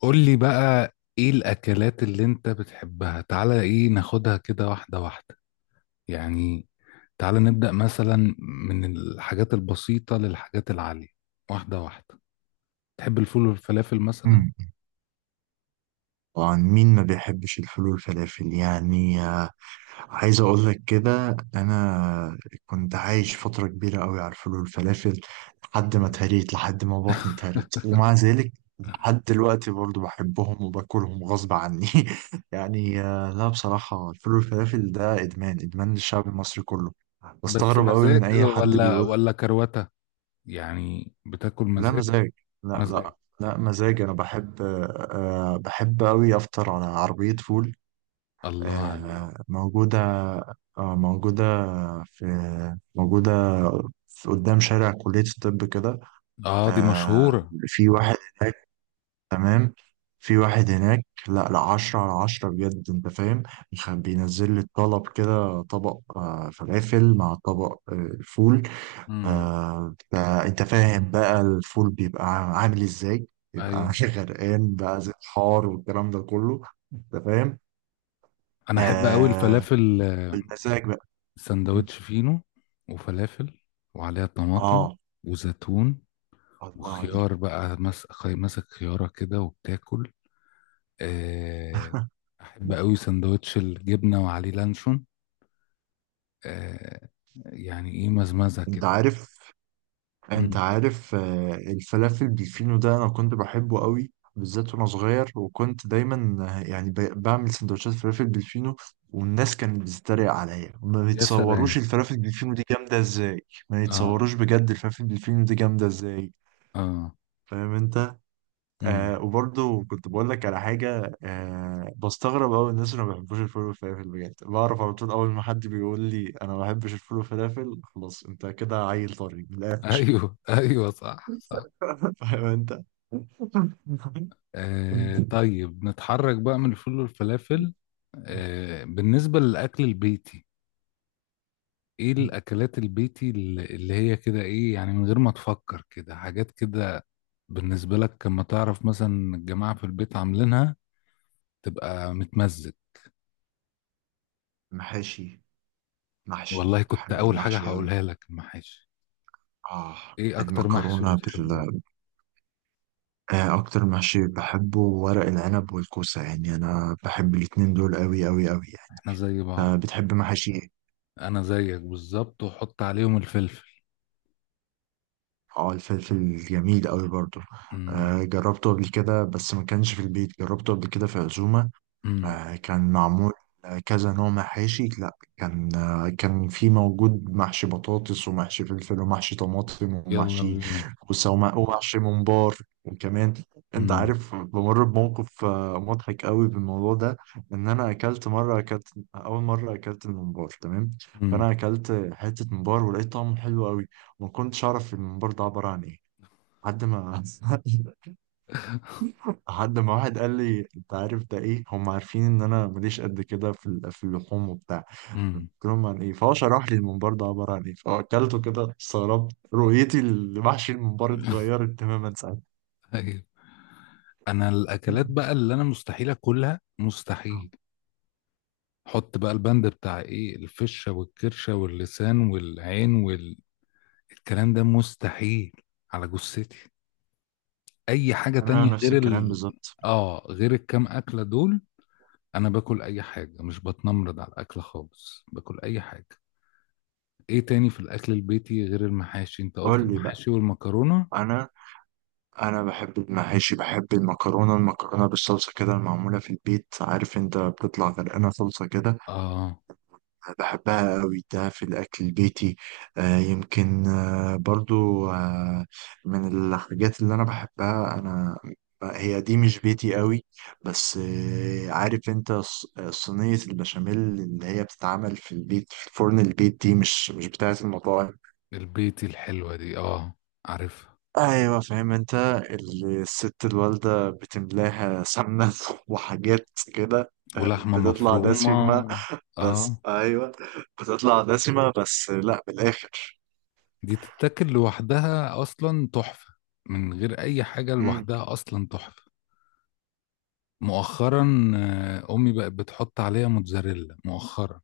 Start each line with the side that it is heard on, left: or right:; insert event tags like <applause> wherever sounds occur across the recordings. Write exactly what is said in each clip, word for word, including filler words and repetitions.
left: قول لي بقى ايه الاكلات اللي انت بتحبها؟ تعالى ايه ناخدها كده واحدة واحدة، يعني تعالى نبدأ مثلا من الحاجات البسيطة للحاجات العالية، واحدة واحدة. تحب الفول والفلافل مثلا؟
right: مم. طبعا، مين ما بيحبش الفول والفلافل؟ يعني آه، عايز اقول لك كده انا كنت عايش فتره كبيره قوي على الفول والفلافل، لحد ما
left: مم.
right: اتهريت، لحد ما بطني اتهرت، ومع ذلك لحد دلوقتي برضو بحبهم وباكلهم غصب عني. <laughs> يعني آه، لا، بصراحه الفول والفلافل ده ادمان، ادمان للشعب المصري كله.
left: بس
right: بستغرب قوي من
left: مزاج
right: اي حد
left: ولا
right: بيقول.
left: ولا كروتة؟ يعني بتاكل
right: لا،
left: مزاج؟
right: مزاج. لا
left: مزاج.
right: لا لا، مزاج. انا بحب. آه، آه، بحب قوي افطر على عربيه فول.
left: الله عليك.
right: آه، موجودة. آه، موجودة في موجودة في قدام شارع كلية الطب كده.
left: اه، دي
right: آه،
left: مشهورة.
right: في واحد هناك، تمام. في واحد هناك، لا لا، عشرة على عشرة بجد، انت فاهم. بيخ- بينزل لي الطلب كده، طبق آه، فلافل مع طبق آه، فول.
left: امم.
right: آه، ده انت فاهم بقى الفول بيبقى عامل ازاي؟ بيبقى
left: ايوه.
right: <laughs> غرقان بقى، زي الحار والكلام ده كله. انت فاهم.
left: انا احب قوي
right: آه.
left: الفلافل،
right: بالمزاج بقى. مم.
left: سندوتش فينو وفلافل وعليها طماطم
right: اه.
left: وزيتون
right: الله عليك.
left: وخيار بقى، مس- خي- ماسك خيارة كده وبتاكل، آه.
right: <laughs>
left: أحب أوي سندوتش الجبنة وعليه لانشون، آه، يعني إيه، مزمزة
right: انت
left: كده.
right: عارف انت
left: مم.
right: عارف آه، الفلافل بالفينو ده انا كنت بحبه قوي بالذات وانا صغير، وكنت دايما آه، يعني ب- بعمل سندوتشات فلافل بالفينو. والناس كانت بتتريق عليا، ما
left: يا
right: يتصوروش
left: سلام.
right: الفلافل بالفينو دي جامده ازاي. ما
left: آه.
right: يتصوروش بجد الفلافل بالفينو دي جامده ازاي.
left: آه.
right: فاهم انت. آه،
left: مم.
right: وبرضه كنت بقول لك على حاجة. آه بستغرب أوي الناس اللي ما بيحبوش الفول والفلافل، بجد بعرف على طول. أول ما حد بيقول لي أنا ما بحبش الفول والفلافل، خلاص أنت كده عيل طري من الآخر.
left: أيوه <laughs> أيوه، صح صح.
right: <laughs> فاهم أنت.
left: آه، طيب نتحرك بقى من الفول والفلافل. آه، بالنسبة للأكل البيتي، ايه الاكلات البيتي اللي اللي هي كده ايه يعني، من غير ما تفكر كده حاجات كده، بالنسبة لك لما تعرف مثلا الجماعة في البيت عاملينها تبقى متمزج.
right: محاشي. محشي
left: والله كنت
right: بحب
left: اول حاجة
right: المحشي أوي.
left: هقولها لك المحاشي.
right: آه.
left: ايه اكتر محشي
right: المكرونة
left: بتحبه؟
right: بال آه أكتر محشي بحبه ورق العنب والكوسة، يعني أنا بحب الاتنين دول أوي أوي أوي يعني.
left: احنا زي
right: آه،
left: بعض.
right: بتحب محاشي إيه؟
left: انا زيك بالظبط، وحط عليهم الفلفل.
right: اه، الفلفل جميل قوي برضه.
left: امم
right: آه، جربته قبل كده بس ما كانش في البيت، جربته قبل كده في عزومة.
left: امم.
right: آه، كان معمول كذا نوع محاشي. لا، كان آه، كان في موجود محشي بطاطس ومحشي فلفل ومحشي طماطم
left: يلا
right: ومحشي
left: بينا.
right: كوسة وم- ومحشي ممبار، وكمان انت
left: امم.
right: عارف، بمر بموقف آه، مضحك قوي بالموضوع ده. ان انا اكلت مره، اكلت اول مره اكلت الممبار، تمام.
left: امم.
right: فانا اكلت حته ممبار ولقيت طعمه حلو قوي، وما كنتش اعرف الممبار ده عباره عن ايه، لحد ما <laughs> لحد ما واحد قال لي انت عارف ده ايه؟ هم عارفين ان انا ماليش قد كده في ال- في اللحوم وبتاع. قلت
left: امم.
right: لهم عن ايه، فهو شرح لي الممبار ده عباره عن ايه، فاكلته كده استغربت. رؤيتي لمحشي الممبار
left: <laughs>
right: اتغيرت تماما ساعتها.
left: ايوه. انا الاكلات بقى اللي انا مستحيل اكلها، مستحيل، حط بقى البند بتاع ايه، الفشة والكرشة واللسان والعين والكلام ده، مستحيل، على جثتي. اي حاجة
right: انا
left: تانية
right: نفس
left: غير
right: الكلام
left: ال
right: بالظبط.
left: اه، غير الكام اكلة دول. انا باكل اي حاجة، مش بتنمرض على الاكل خالص، باكل اي حاجة. ايه تاني في الاكل البيتي غير المحاشي؟ انت قلت
right: قول لي بقى.
left: المحاشي والمكرونة.
right: انا انا بحب المحاشي، بحب المكرونه المكرونه بالصلصه كده، المعموله في البيت، عارف انت بتطلع غرقانه صلصه كده،
left: اه،
right: بحبها قوي. ده في الأكل البيتي. آه يمكن آه برضو آه من الحاجات اللي أنا بحبها أنا، هي دي مش بيتي قوي. بس آه عارف أنت ص- صينية البشاميل اللي هي بتتعمل في البيت في فرن البيت، دي مش مش بتاعة المطاعم.
left: البيتي الحلوة دي، اه، عارفها.
right: أيوة، فاهم أنت. ال- الست الوالدة بتملاها سمنة <laughs> وحاجات كده، آه،
left: ولحمة
right: بتطلع
left: مفرومة.
right: دسمة.
left: اه.
right: بس أيوة، بتطلع دسمة بس لا بالآخر.
left: دي تتاكل لوحدها اصلا، تحفة، من غير اي حاجة،
right: امم.
left: لوحدها اصلا تحفة. مؤخرا، آه، امي بقت بتحط عليها موتزاريلا مؤخرا،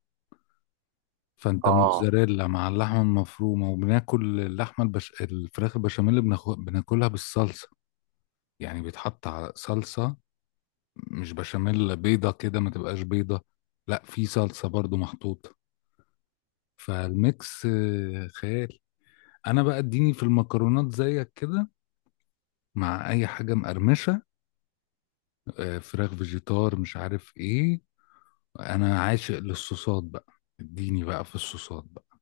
left: فانت
right: اه.
left: موتزاريلا مع اللحمة المفرومة. وبناكل اللحمة البش... الفراخ البشاميل بناخ... بناكلها بالصلصة، يعني بيتحط على صلصة، مش بشاميل بيضة كده، ما تبقاش بيضة، لا في صلصة برضو محطوطة، فالميكس آه، خيال. انا بقى اديني في المكرونات زيك كده، مع اي حاجة مقرمشة، آه، فراخ، فيجيتار، مش عارف ايه. انا عاشق للصوصات بقى، اديني بقى في الصوصات بقى،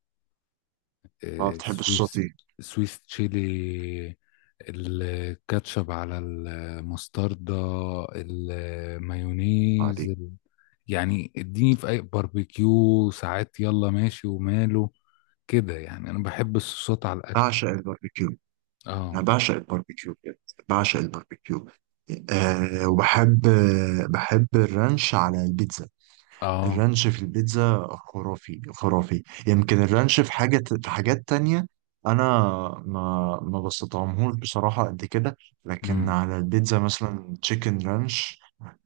right: ما
left: آه،
right: بتحب
left: سويس،
right: السوتي؟
left: سويس تشيلي، الكاتشب على المستردة،
right: آه،
left: المايونيز
right: دي.
left: ال... يعني اديني في اي باربيكيو، ساعات يلا ماشي وماله، كده يعني انا بحب الصوصات على الاكل.
right: بعشق الباربيكيو،
left: اه.
right: يعني بعشق الباربيكيو بجد، بعشق الباربيكيو. آه، وبحب آه بحب الرانش على البيتزا.
left: اه.
right: الرانش في البيتزا خرافي خرافي. يمكن الرانش في حاجة، في حاجات تانية انا ما ما بستطعمهوش بصراحة قد كده، لكن
left: امم.
right: على البيتزا مثلا تشيكن رانش.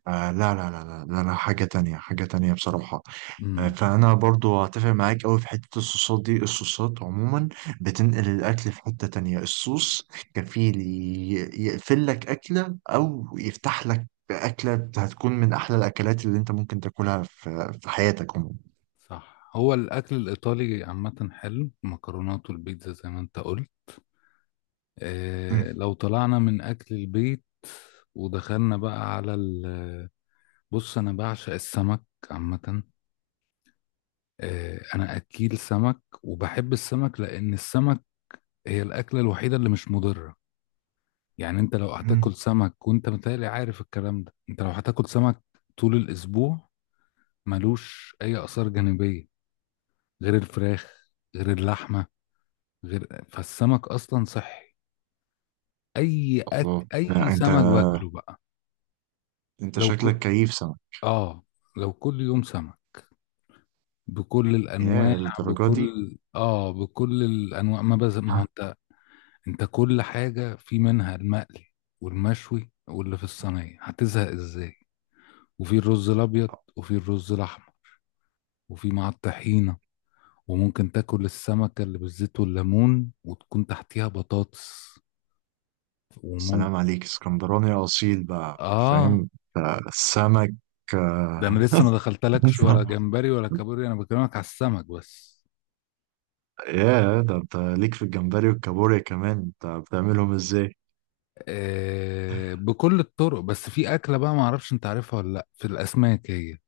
right: آه، لا لا لا لا لا لا، حاجة تانية، حاجة تانية بصراحة.
left: امم.
right: فانا برضو هتفق معاك قوي في حته الصوصات دي. الصوصات عموما بتنقل الاكل في حته تانية. الصوص كفيل ي- يقفل لك اكله او يفتح لك اكله. هتكون من احلى الاكلات اللي انت ممكن تاكلها في في حياتك عموما.
left: صح. هو الاكل الايطالي عامه حلو، مكرونات والبيتزا زي ما انت قلت.
right: أمم،
left: آه، لو طلعنا من أكل البيت ودخلنا بقى على ال بص، أنا بعشق السمك عامة. آه، أنا أكيل سمك، وبحب السمك لأن السمك هي الأكلة الوحيدة اللي مش مضرة، يعني أنت لو
right: أمم.
left: هتاكل سمك، وأنت متهيألي عارف الكلام ده، أنت لو هتاكل سمك طول الأسبوع، ملوش أي آثار جانبية، غير الفراخ، غير اللحمة، غير، فالسمك أصلا صحي. أي أك...
right: الله،
left: أي
right: لا، انت
left: سمك باكله بقى.
right: انت
left: لو
right: شكلك
left: ك...
right: كيف سمك؟
left: اه، لو كل يوم سمك، بكل
right: يا
left: الانواع،
right: الدرجه دي!
left: بكل اه بكل الانواع، ما بز ما هو
right: ها.
left: انت، انت كل حاجه في منها، المقلي والمشوي واللي في الصينيه، هتزهق ازاي، وفي الرز الابيض، وفي الرز الاحمر، وفي مع الطحينه، وممكن تاكل السمكه اللي بالزيت والليمون وتكون تحتيها بطاطس، وممكن.
right: سلام عليك، اسكندراني اصيل بقى.
left: اه،
right: فاهم. آه، سمك.
left: ده انا
right: آه،
left: لسه ما دخلتلكش ولا
right: <laughs>
left: جمبري ولا كابوري، انا بكلمك على السمك بس.
right: يا ده، انت ليك في الجمبري والكابوريا كمان، انت بتعملهم ازاي؟
left: آه، بكل الطرق، بس في أكلة بقى معرفش أنت عارفها ولا لأ في الأسماك، هي،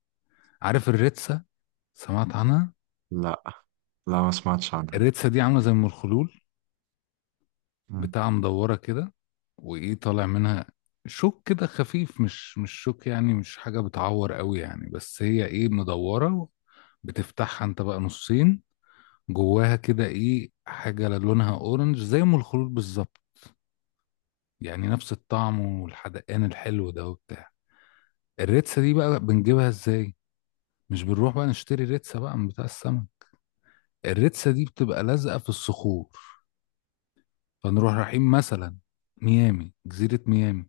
left: عارف الريتسا؟ سمعت عنها؟
right: لا لا، ما سمعتش عنها.
left: الريتسا دي عاملة زي المرخلول
right: مم.
left: بتاعة، مدورة كده، وإيه طالع منها؟ شوك كده خفيف، مش مش شوك يعني، مش حاجة بتعور قوي يعني، بس هي إيه، مدورة. بتفتحها أنت بقى نصين، جواها كده إيه، حاجة لونها أورنج زي أم الخلول بالظبط، يعني نفس الطعم والحدقان الحلو ده وبتاع. الريتسا دي بقى بنجيبها إزاي؟ مش بنروح بقى نشتري ريتسا بقى من بتاع السمك، الريتسا دي بتبقى لازقة في الصخور، فنروح رايحين مثلا ميامي، جزيرة ميامي،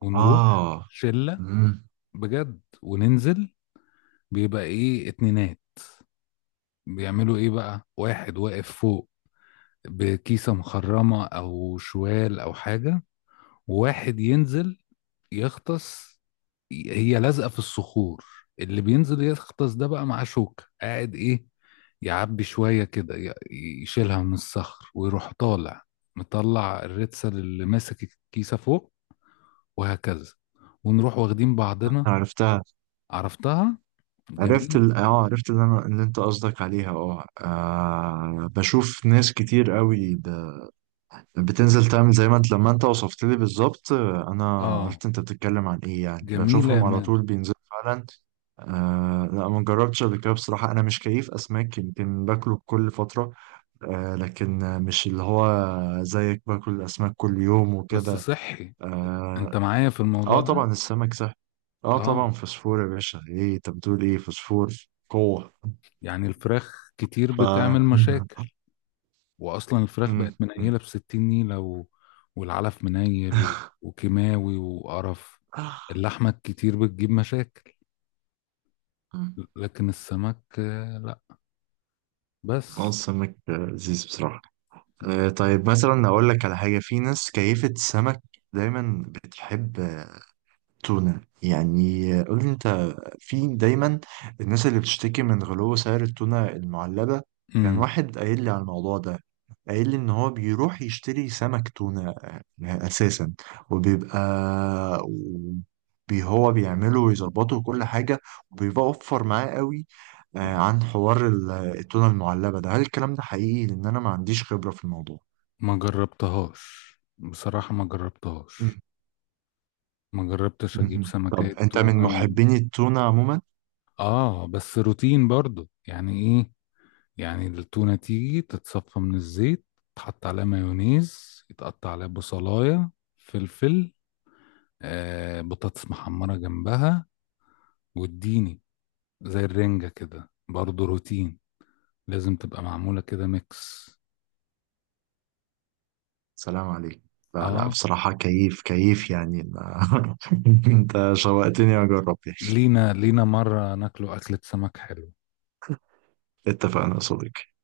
left: ونروح
right: اه.
left: شلة
right: مم.
left: بجد، وننزل، بيبقى ايه، اتنينات، بيعملوا ايه بقى، واحد واقف فوق بكيسة مخرمة او شوال او حاجة، وواحد ينزل يغطس، هي لازقة في الصخور، اللي بينزل يغطس ده بقى معاه شوكة، قاعد ايه، يعبي شوية كده، ي- يشيلها من الصخر ويروح طالع، مطلع الريتسل اللي ماسك الكيسة فوق، وهكذا، ونروح واخدين بعضنا.
right: عرفتها.
left: عرفتها.
right: عرفت
left: جميل.
right: ال... اه، عرفت اللي انا اللي انت قصدك عليها. اه. آه، بشوف ناس كتير قوي ب... بتنزل تعمل زي ما انت لما انت وصفت لي بالظبط. آه، انا
left: اه،
right: عرفت انت بتتكلم عن ايه، يعني
left: جميلة يا
right: بشوفهم على طول
left: مادة.
right: بينزلوا فعلا. آه، لا، ما جربتش قبل كده بصراحة، أنا مش كيف أسماك، يمكن باكله بكل فترة. آه، لكن آه، مش اللي هو زيك، باكل الأسماك كل يوم
left: بس
right: وكده.
left: صحي، انت
right: آه.
left: معايا في
right: آه،
left: الموضوع ده.
right: طبعا السمك صح. آه، طبعا
left: اه،
right: فوسفور يا باشا، إيه أنت بتقول إيه؟ فوسفور، قوة.
left: يعني الفراخ كتير
right: ف
left: بتعمل
right: <laughs>
left: مشاكل، واصلا الفراخ بقت
right: مم، مم.
left: منيله بستين نيله، و... والعلف منيل، و... وكيماوي وقرف،
right: اه.
left: اللحمه الكتير بتجيب مشاكل، لكن السمك آه، لا. بس.
right: السمك لذيذ بصراحة. آه، طيب مثلا أقول لك على حاجة، في ناس كيفة السمك دايما بتحب آه، تونة يعني. آه، قول لي أنت، في دايما الناس اللي بتشتكي من غلو سعر التونة المعلبة. كان
left: امم.
right: واحد قايل لي على الموضوع ده، قايل لي ان هو بيروح يشتري سمك تونة آه، اساسا، وبيبقى بي هو بيعمله ويظبطه وكل حاجة، وبيبقى اوفر معاه قوي آه، عن حوار ال- التونة المعلبة ده. هل الكلام ده حقيقي؟ لان انا ما عنديش خبرة في الموضوع.
left: ما جربتهاش بصراحه، ما جربتهاش،
right: مم.
left: ما جربتش اجيب
right: مهم. طب
left: سمكات
right: انت من
left: تونه و...
right: محبين التونة عموما؟
left: اه، بس روتين برضو، يعني ايه، يعني التونه تيجي تتصفى من الزيت، تحط عليها مايونيز يتقطع عليها بصلايه، فلفل، آه بطاطس محمرة جنبها، واديني زي الرنجة كده برضه روتين، لازم تبقى معمولة كده ميكس.
right: سلام عليك. لا لا،
left: اه.
right: بصراحة كيف كيف يعني ما- <laughs> انت شوقتني اجرب يعني.
left: لينا لينا مرة ناكله أكلة سمك حلو.
right: اتفقنا يا صديقي.